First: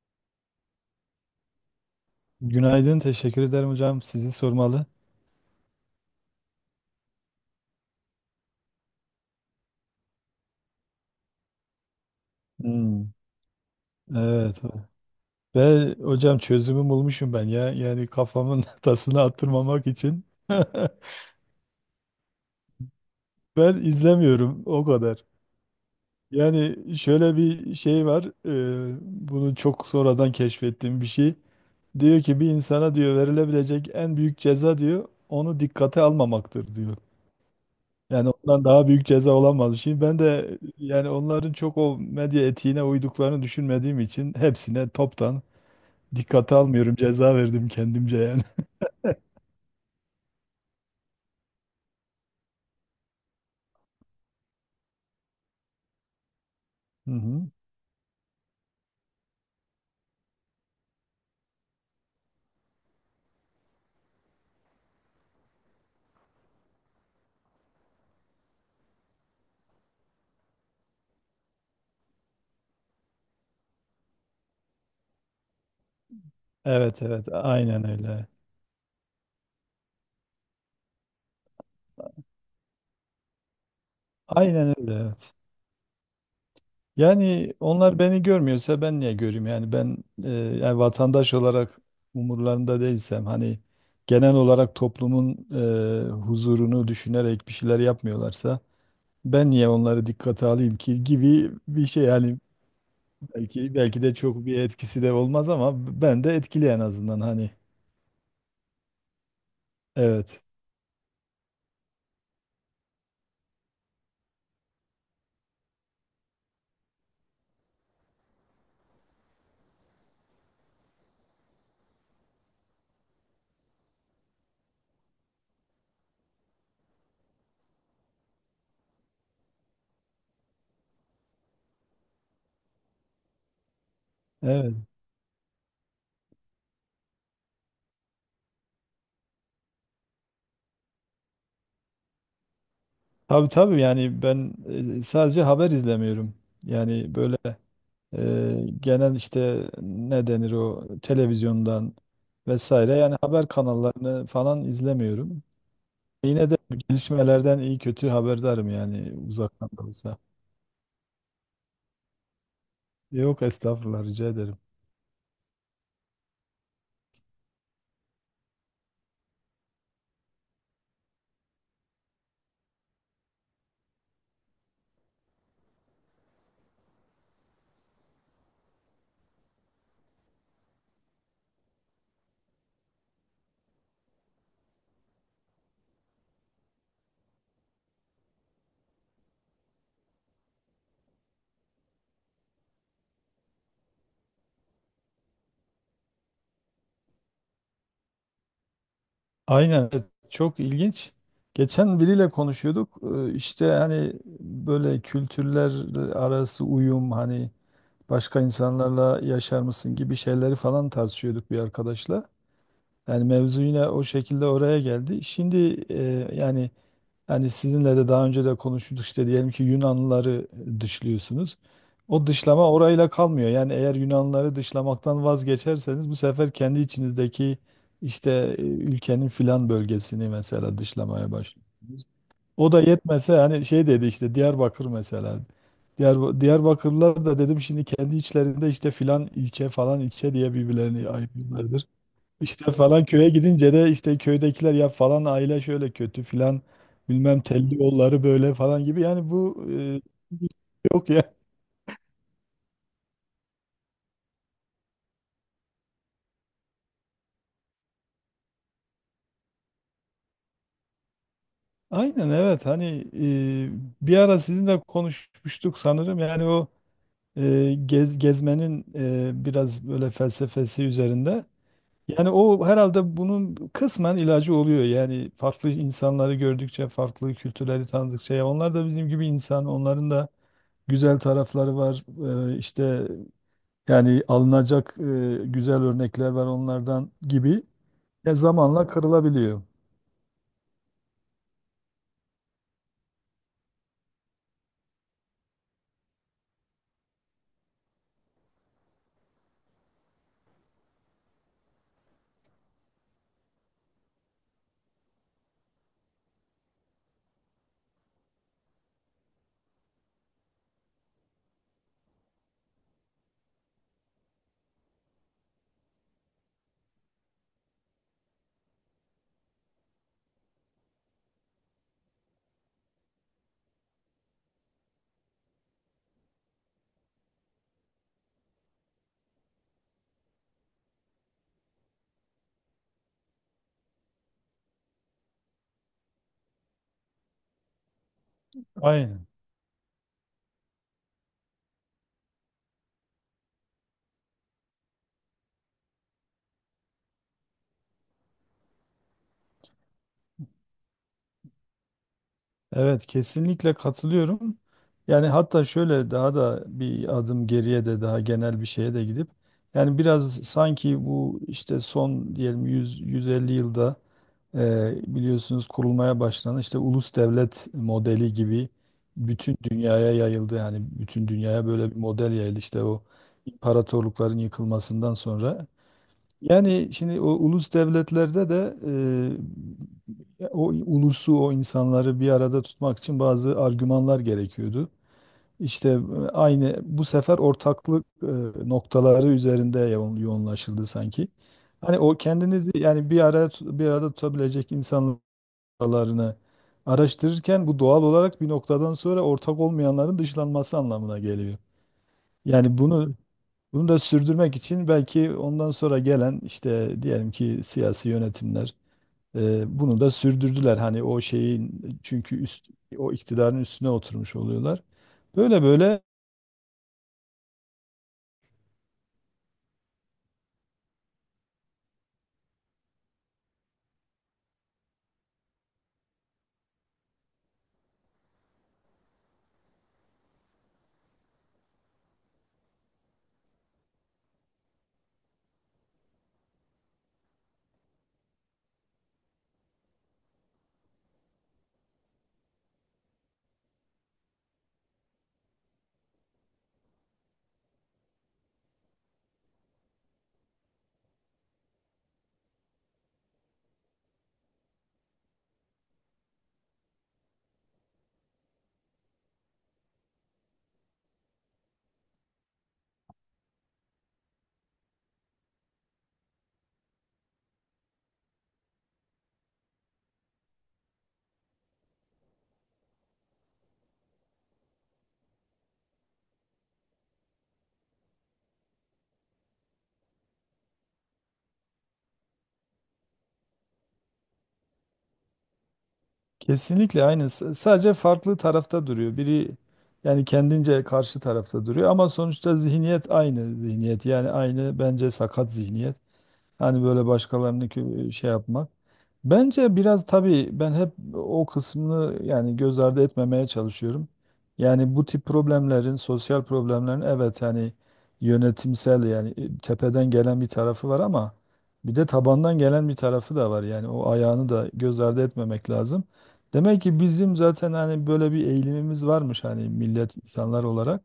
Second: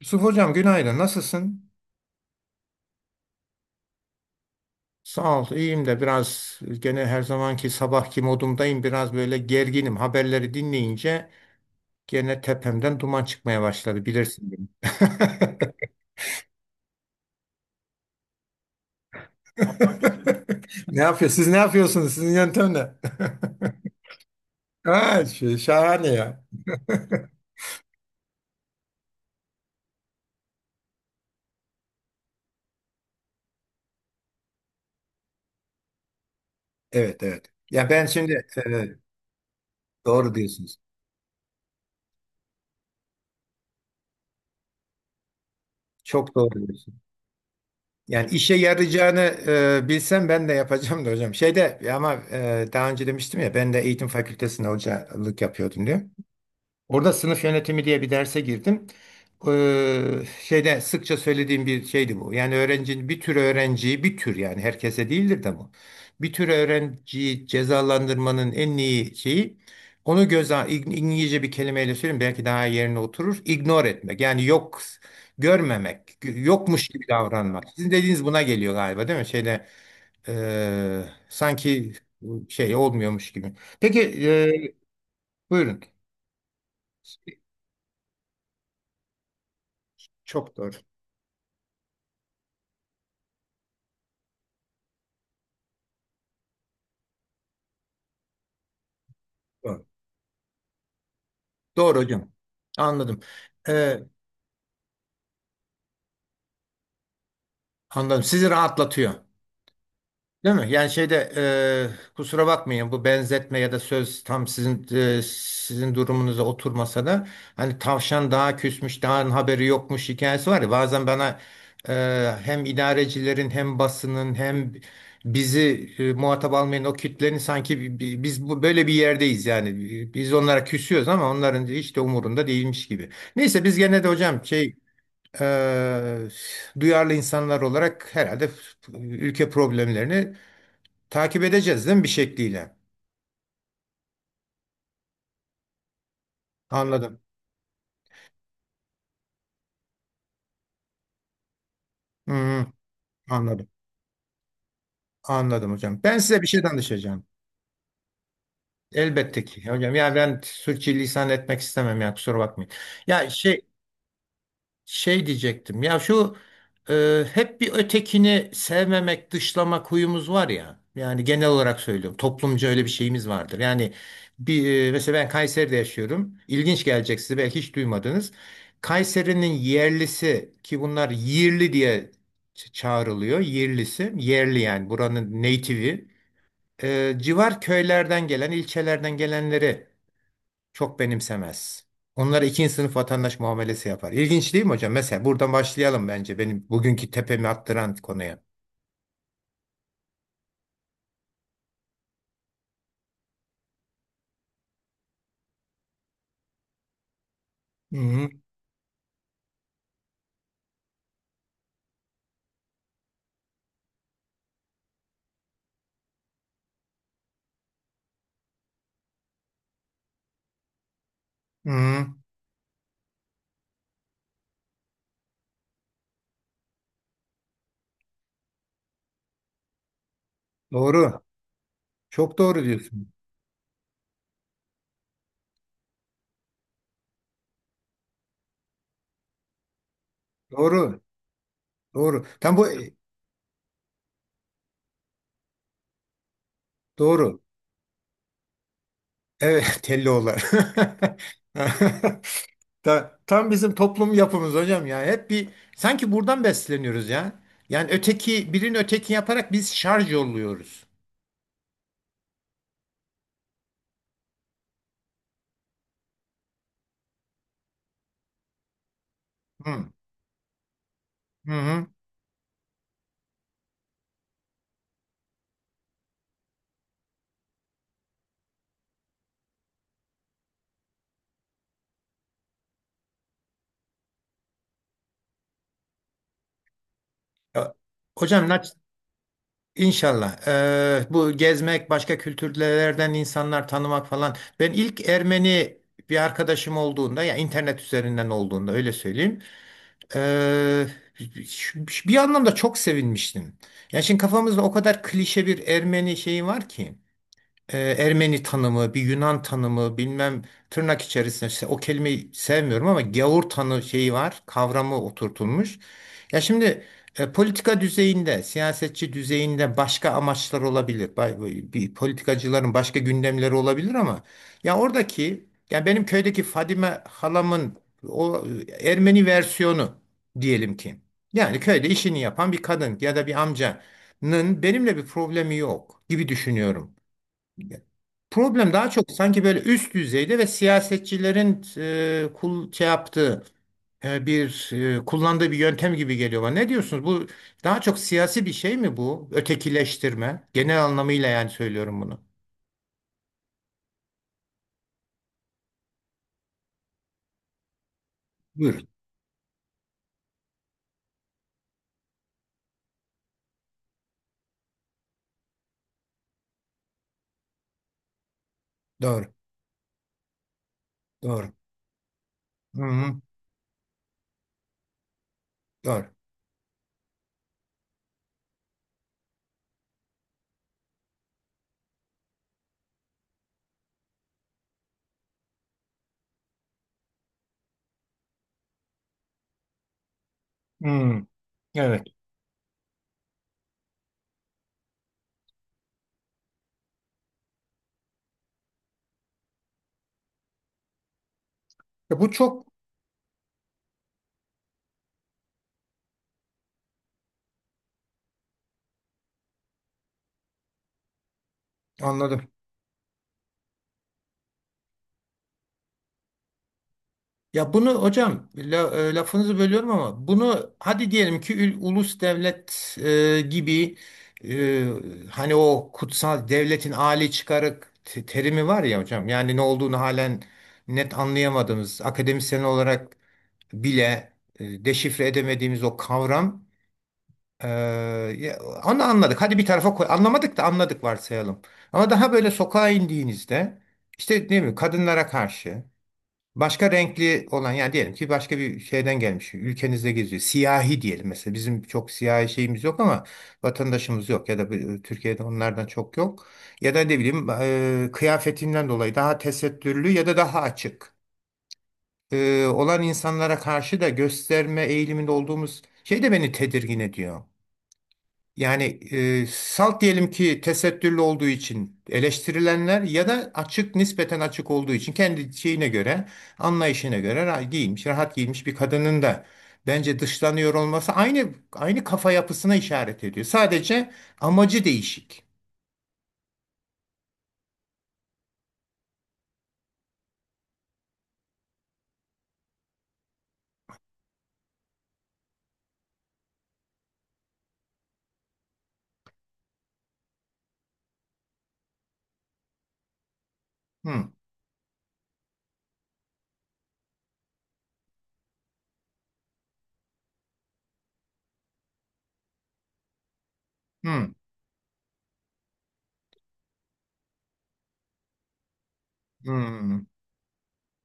Yusuf Hocam günaydın. Nasılsın? Günaydın, teşekkür ederim hocam. Sizi sormalı. Sağ ol. İyiyim de biraz gene her zamanki sabahki modumdayım. Biraz böyle gerginim. Haberleri dinleyince gene tepemden Hmm. duman çıkmaya başladı. Bilirsin Evet. beni. Ve hocam çözümü bulmuşum ben ya. Yani kafamın tasını attırmamak için. Ne yapıyor? Siz ne yapıyorsunuz? Sizin yöntem ne? Ben izlemiyorum o Ha, kadar. şey, şahane ya. Yani şöyle bir şey var. Bunu çok sonradan keşfettiğim bir şey. Diyor ki bir insana, diyor, verilebilecek en büyük ceza, diyor, onu dikkate almamaktır, diyor. Evet evet. Ya ben Yani şimdi ondan daha evet, büyük ceza olamaz. Şimdi ben doğru de, diyorsunuz. yani onların çok o medya etiğine uyduklarını düşünmediğim için, hepsine toptan Çok doğru dikkate almıyorum. diyorsunuz. Ceza verdim kendimce Yani yani. işe yarayacağını bilsem ben de yapacağım da hocam. Şeyde ama daha önce demiştim ya ben de eğitim fakültesinde hocalık yapıyordum diyor. Hı Orada sınıf hı. yönetimi diye bir derse girdim. Şeyde sıkça söylediğim bir şeydi bu. Yani öğrencinin bir tür öğrenciyi bir tür yani herkese değildir de bu. Bir tür öğrenciyi cezalandırmanın en iyi şeyi onu göze İngilizce bir kelimeyle söyleyeyim belki daha yerine oturur. Ignore etmek yani yok görmemek yokmuş Evet gibi evet. davranmak. Sizin Aynen dediğiniz öyle. buna geliyor galiba değil mi? Şeyde sanki şey olmuyormuş gibi. Peki e, Aynen öyle, evet. buyurun. Yani onlar beni görmüyorsa ben niye göreyim? Yani ben, Çok doğru. yani vatandaş olarak umurlarında değilsem, hani genel olarak toplumun huzurunu düşünerek bir şeyler yapmıyorlarsa, ben niye Doğru. onları dikkate alayım ki, gibi bir Doğru şey hocam. yani. Anladım. belki Ee, belki de çok bir etkisi de olmaz ama ben de etkili, en azından hani, anladım. Sizi rahatlatıyor. evet. Değil mi? Yani şeyde kusura bakmayın bu benzetme ya da söz tam sizin sizin durumunuza oturmasa da hani tavşan daha küsmüş, daha haberi yokmuş hikayesi var ya bazen bana hem idarecilerin hem basının hem bizi muhatap almayan o kitlenin sanki biz bu böyle bir yerdeyiz yani. Biz onlara küsüyoruz ama onların hiç de umurunda değilmiş gibi. Neyse biz gene de hocam Evet. eee, duyarlı insanlar olarak herhalde ülke problemlerini takip edeceğiz değil mi bir şekliyle? Tabii tabii, yani ben sadece haber izlemiyorum. Yani Anladım. böyle genel, işte ne denir, o televizyondan Hı hı, vesaire, yani haber anladım. kanallarını falan izlemiyorum. Anladım hocam. Ben size bir Yine de şey danışacağım. gelişmelerden iyi kötü haberdarım, yani Elbette ki uzaktan da hocam. Ya olsa. ben sürçülisan etmek istemem ya kusura bakmayın. Ya Yok, şey estağfurullah, rica ederim. Şey diyecektim ya şu hep bir ötekini sevmemek, dışlamak huyumuz var ya. Yani genel olarak söylüyorum. Toplumca öyle bir şeyimiz vardır. Yani mesela ben Kayseri'de yaşıyorum. İlginç gelecek size belki hiç duymadınız. Kayseri'nin yerlisi ki bunlar yerli diye çağrılıyor. Yerlisi, yerli yani buranın native'i. Civar köylerden gelen, ilçelerden gelenleri çok benimsemez. Onlara ikinci sınıf vatandaş muamelesi yapar. İlginç değil mi hocam? Mesela buradan başlayalım bence benim bugünkü tepemi attıran konuya. Aynen evet, çok ilginç. Geçen biriyle konuşuyorduk. İşte hani böyle kültürler arası uyum, hani Hı hı. başka insanlarla yaşar mısın gibi şeyleri falan tartışıyorduk bir arkadaşla. Yani mevzu yine o şekilde oraya geldi. Şimdi, yani sizinle de daha önce de konuştuk, işte diyelim ki Yunanlıları dışlıyorsunuz. Hı, O dışlama orayla kalmıyor. Yani eğer Yunanlıları dışlamaktan vazgeçerseniz, bu sefer kendi içinizdeki, işte ülkenin filan bölgesini mesela doğru. dışlamaya başlıyorsunuz. Çok doğru O da diyorsun. yetmese, hani şey dedi, işte Diyarbakır mesela. Diyarbakırlılar da, dedim, şimdi kendi içlerinde işte filan ilçe, falan ilçe diye Doğru. birbirlerini ayırıyorlardır. Doğru. Tam bu İşte falan köye gidince de işte köydekiler ya falan aile şöyle kötü, filan doğru. bilmem telli yolları, böyle falan gibi. Yani bu, Evet, Telloğullar. yok ya. Tam bizim toplum yapımız hocam ya. Hep bir sanki buradan besleniyoruz ya. Yani öteki birini öteki yaparak biz şarj yolluyoruz. Aynen evet, hani bir ara sizinle konuşmuştuk sanırım, yani o gezmenin biraz Hı, böyle felsefesi üzerinde. hı, hı. Yani o herhalde bunun kısmen ilacı oluyor. Yani farklı insanları gördükçe, farklı kültürleri tanıdıkça, ya onlar da bizim gibi insan, onların da güzel tarafları var. İşte yani alınacak güzel örnekler var onlardan gibi. Ya, Ya Hocam zamanla kırılabiliyor. İnşallah. Bu gezmek, başka kültürlerden insanlar tanımak falan. Ben ilk Ermeni bir arkadaşım olduğunda ya internet üzerinden olduğunda öyle söyleyeyim. eee, bir anlamda çok sevinmiştim. Ya şimdi kafamızda o kadar klişe bir Ermeni şeyi var ki Ermeni tanımı, bir Yunan tanımı, bilmem tırnak içerisinde o kelimeyi sevmiyorum ama gavur tanı şeyi var, kavramı oturtulmuş. Ya şimdi politika düzeyinde, siyasetçi düzeyinde başka amaçlar olabilir. Bir politikacıların başka gündemleri olabilir ama ya oradaki ya benim köydeki Fadime halamın o Ermeni versiyonu diyelim ki. Yani köyde işini yapan bir kadın ya da bir amcanın benimle bir problemi yok gibi düşünüyorum. Problem daha çok Aynen. sanki böyle üst düzeyde ve siyasetçilerin e, kul şey yaptığı e, bir kullandığı bir yöntem gibi geliyor bana. Ne diyorsunuz? Bu daha çok siyasi bir şey mi bu? Ötekileştirme. Genel anlamıyla yani söylüyorum bunu. Evet, kesinlikle katılıyorum. Yani hatta şöyle daha da bir adım geriye de, daha genel bir Buyurun. şeye de gidip, yani biraz sanki bu işte, son diyelim 100-150 yılda, biliyorsunuz, kurulmaya başlanan işte ulus devlet modeli gibi, Doğru. bütün dünyaya yayıldı. Yani bütün Doğru. dünyaya böyle bir model yayıldı, Hı işte o hı. imparatorlukların yıkılmasından sonra. Doğru. Yani şimdi o ulus devletlerde de, o ulusu, o insanları bir arada tutmak için bazı argümanlar gerekiyordu. İşte aynı bu sefer ortaklık noktaları üzerinde yoğunlaşıldı Hı. sanki. Hani Evet. o kendinizi, yani bir araya bir arada tutabilecek insanlar noktalarını araştırırken, bu doğal olarak bir noktadan sonra ortak olmayanların dışlanması anlamına geliyor. Ya bu çok Yani bunu da sürdürmek için, belki ondan sonra gelen işte, diyelim ki, siyasi yönetimler bunu da sürdürdüler. Hani o şeyin, çünkü anladım. O iktidarın üstüne oturmuş oluyorlar. Böyle böyle Ya bunu hocam lafınızı bölüyorum ama bunu hadi diyelim ki ulus devlet gibi e, hani o kutsal devletin âli çıkarı terimi var ya hocam yani ne olduğunu halen net anlayamadığımız akademisyen olarak bile deşifre edemediğimiz o kavram e, ya onu anladık hadi bir tarafa koy anlamadık da anladık varsayalım ama daha böyle sokağa indiğinizde işte ne bileyim kadınlara karşı başka renkli olan yani diyelim ki başka bir şeyden gelmiş ülkenizde geziyor. Siyahi diyelim mesela bizim çok siyahi şeyimiz yok ama vatandaşımız yok ya da Türkiye'de onlardan çok yok. Ya da ne bileyim kıyafetinden dolayı daha tesettürlü ya da daha açık olan insanlara karşı da gösterme eğiliminde olduğumuz şey de beni tedirgin ediyor. Yani salt diyelim ki tesettürlü olduğu için eleştirilenler ya da açık nispeten açık olduğu için kendi şeyine göre anlayışına göre giyinmiş rahat giymiş bir kadının da bence dışlanıyor olması aynı kafa yapısına işaret ediyor. Sadece amacı değişik. kesinlikle aynı. Sadece farklı tarafta duruyor. Biri, yani kendince karşı tarafta duruyor ama sonuçta zihniyet aynı zihniyet. Yani aynı, bence, sakat zihniyet. Hani böyle başkalarını şey yapmak. Bence biraz, tabii, ben hep o kısmını yani göz ardı etmemeye çalışıyorum. Hmm, Yani bu tip problemlerin, sosyal problemlerin, evet hani, yönetimsel, yani tepeden gelen bir tarafı var ama bir de tabandan gelen bir tarafı da var. Yani o hmm, ayağını da göz ardı etmemek lazım. Demek ki bizim zaten hani böyle bir eğilimimiz varmış, hani hmm. millet, insanlar olarak.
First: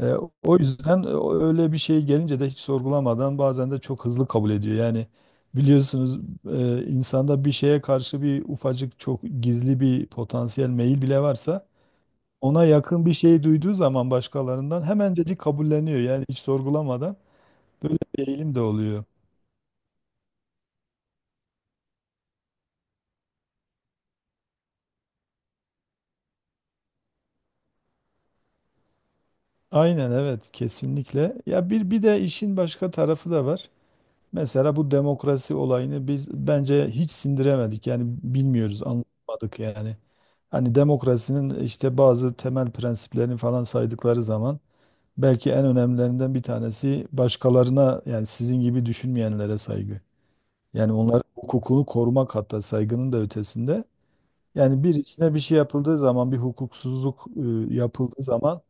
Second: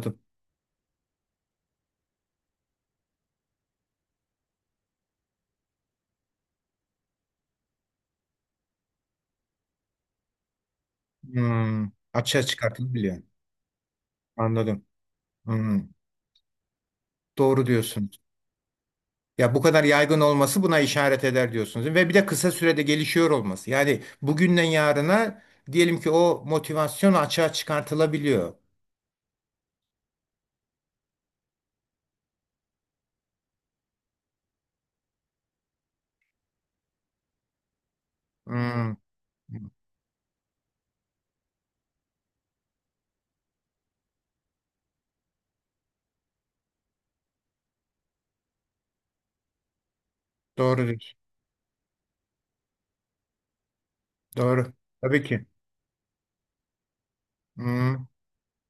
E, o yüzden, öyle bir şey gelince de hiç sorgulamadan, bazen de çok hızlı kabul ediyor. Yani biliyorsunuz, insanda bir şeye karşı bir ufacık, çok gizli bir potansiyel meyil bile varsa, Hmm. Açığa ona yakın bir çıkartılabiliyor. şey duyduğu zaman, başkalarından Anladım. hemencecik Hmm. kabulleniyor. Yani hiç sorgulamadan, Doğru böyle diyorsun. bir eğilim de oluyor. Ya bu kadar yaygın olması buna işaret eder diyorsunuz. Ve bir de kısa sürede gelişiyor olması. Yani bugünden yarına diyelim ki o motivasyon açığa çıkartılabiliyor. Aynen evet, kesinlikle. Ya bir de işin başka tarafı da var. Mesela bu demokrasi olayını biz bence hiç sindiremedik. Yani bilmiyoruz, Hmm, anlamadık yani. Hani demokrasinin işte bazı temel prensiplerini falan saydıkları zaman, belki en önemlilerinden bir tanesi başkalarına, yani sizin gibi düşünmeyenlere saygı. doğru Yani diyorsun. onların hukukunu korumak, hatta saygının da ötesinde. Doğru. Yani Tabii birisine bir ki. şey yapıldığı zaman, bir hukuksuzluk Hmm, yapıldığı zaman,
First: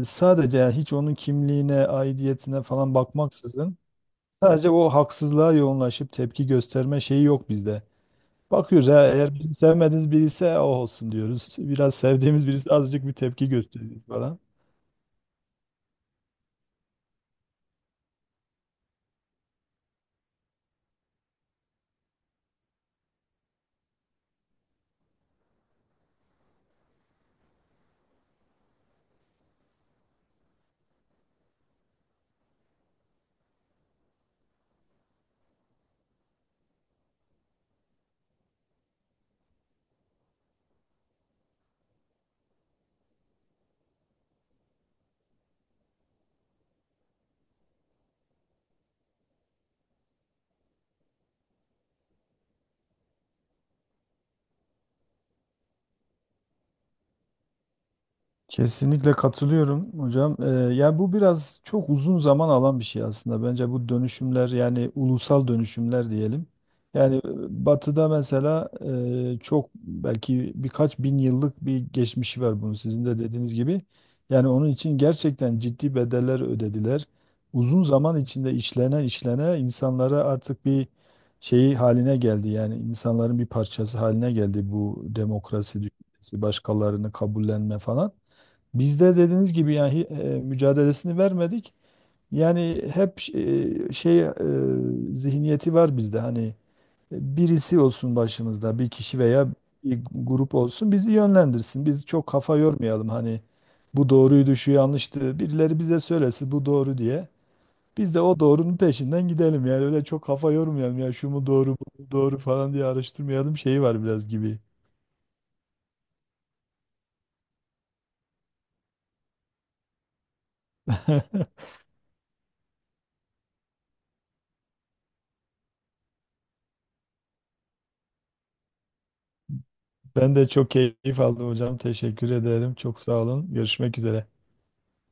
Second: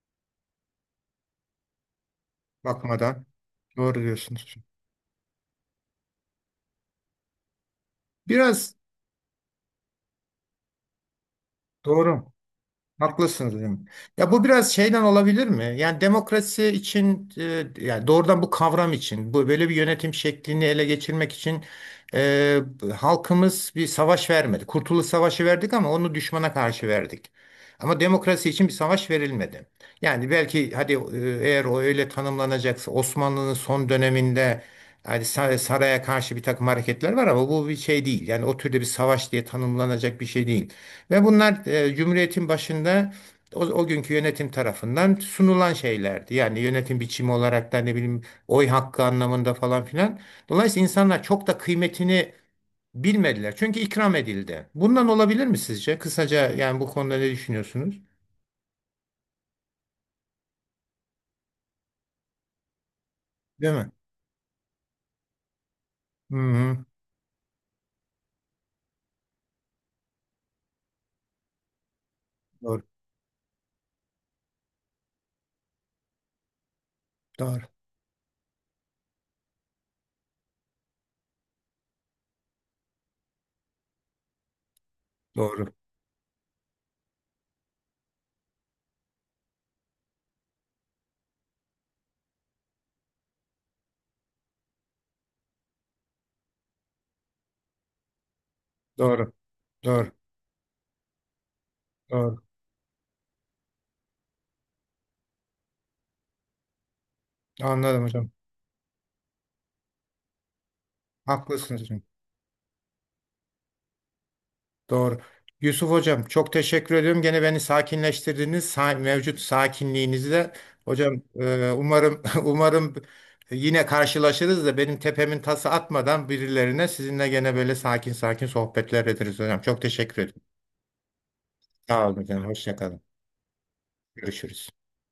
sadece, yani hiç onun kimliğine, aidiyetine falan bakmadan. bakmaksızın, Doğru diyorsunuz. sadece o haksızlığa yoğunlaşıp tepki gösterme şeyi yok bizde. Biraz Bakıyoruz, ha, eğer bizim sevmediğimiz biri ise, o olsun diyoruz. Biraz doğru. sevdiğimiz birisi, azıcık bir tepki Haklısınız hocam. gösteriyoruz Ya falan. bu biraz şeyden olabilir mi? Yani demokrasi için yani doğrudan bu kavram için bu böyle bir yönetim şeklini ele geçirmek için e, halkımız bir savaş vermedi. Kurtuluş Savaşı verdik ama onu düşmana karşı verdik. Ama demokrasi için bir savaş verilmedi. Yani belki hadi eğer o öyle tanımlanacaksa Osmanlı'nın son döneminde yani saraya karşı bir takım hareketler var ama bu bir şey değil. Yani o türde bir savaş diye tanımlanacak bir şey değil. Ve bunlar Cumhuriyet'in başında o günkü yönetim tarafından sunulan şeylerdi. Yani yönetim biçimi olarak da ne bileyim oy hakkı anlamında falan filan. Dolayısıyla insanlar çok da kıymetini bilmediler. Çünkü ikram edildi. Bundan olabilir mi sizce? Kısaca yani bu konuda ne düşünüyorsunuz? Kesinlikle katılıyorum hocam. Ya bu biraz çok uzun zaman alan bir şey aslında. Bence Değil bu mi? dönüşümler, yani ulusal dönüşümler Hı diyelim. hı. Yani Batı'da mesela çok, belki birkaç bin yıllık bir geçmişi var bunun, Doğru. sizin de dediğiniz gibi. Yani onun için gerçekten ciddi bedeller ödediler. Doğru. Uzun zaman içinde işlene işlene insanlara artık bir şeyi haline geldi. Yani insanların bir parçası haline geldi bu Doğru. demokrasi düşüncesi, başkalarını kabullenme falan. Bizde, dediğiniz gibi, yani mücadelesini vermedik. Yani hep şey zihniyeti var bizde, hani birisi olsun başımızda, bir kişi Doğru. veya bir Doğru. grup olsun, bizi yönlendirsin. Biz çok Doğru. kafa yormayalım, hani bu doğruydu, şu yanlıştı, birileri bize söylesin bu doğru diye. Anladım Biz de hocam. o doğrunun peşinden gidelim, yani öyle çok kafa yormayalım, ya şu mu doğru Haklısınız. bu mu doğru falan diye araştırmayalım, şeyi var biraz gibi. Doğru. Yusuf Hocam çok teşekkür ediyorum. Gene beni sakinleştirdiniz. Mevcut sakinliğinizle. Hocam umarım umarım yine karşılaşırız da benim tepemin tası atmadan birilerine sizinle gene böyle sakin sakin sohbetler ederiz hocam. Çok teşekkür Ben ederim. de çok keyif aldım hocam. Sağ olun Teşekkür hocam. ederim. Hoşça kalın. Çok sağ olun. Görüşmek üzere. Görüşürüz.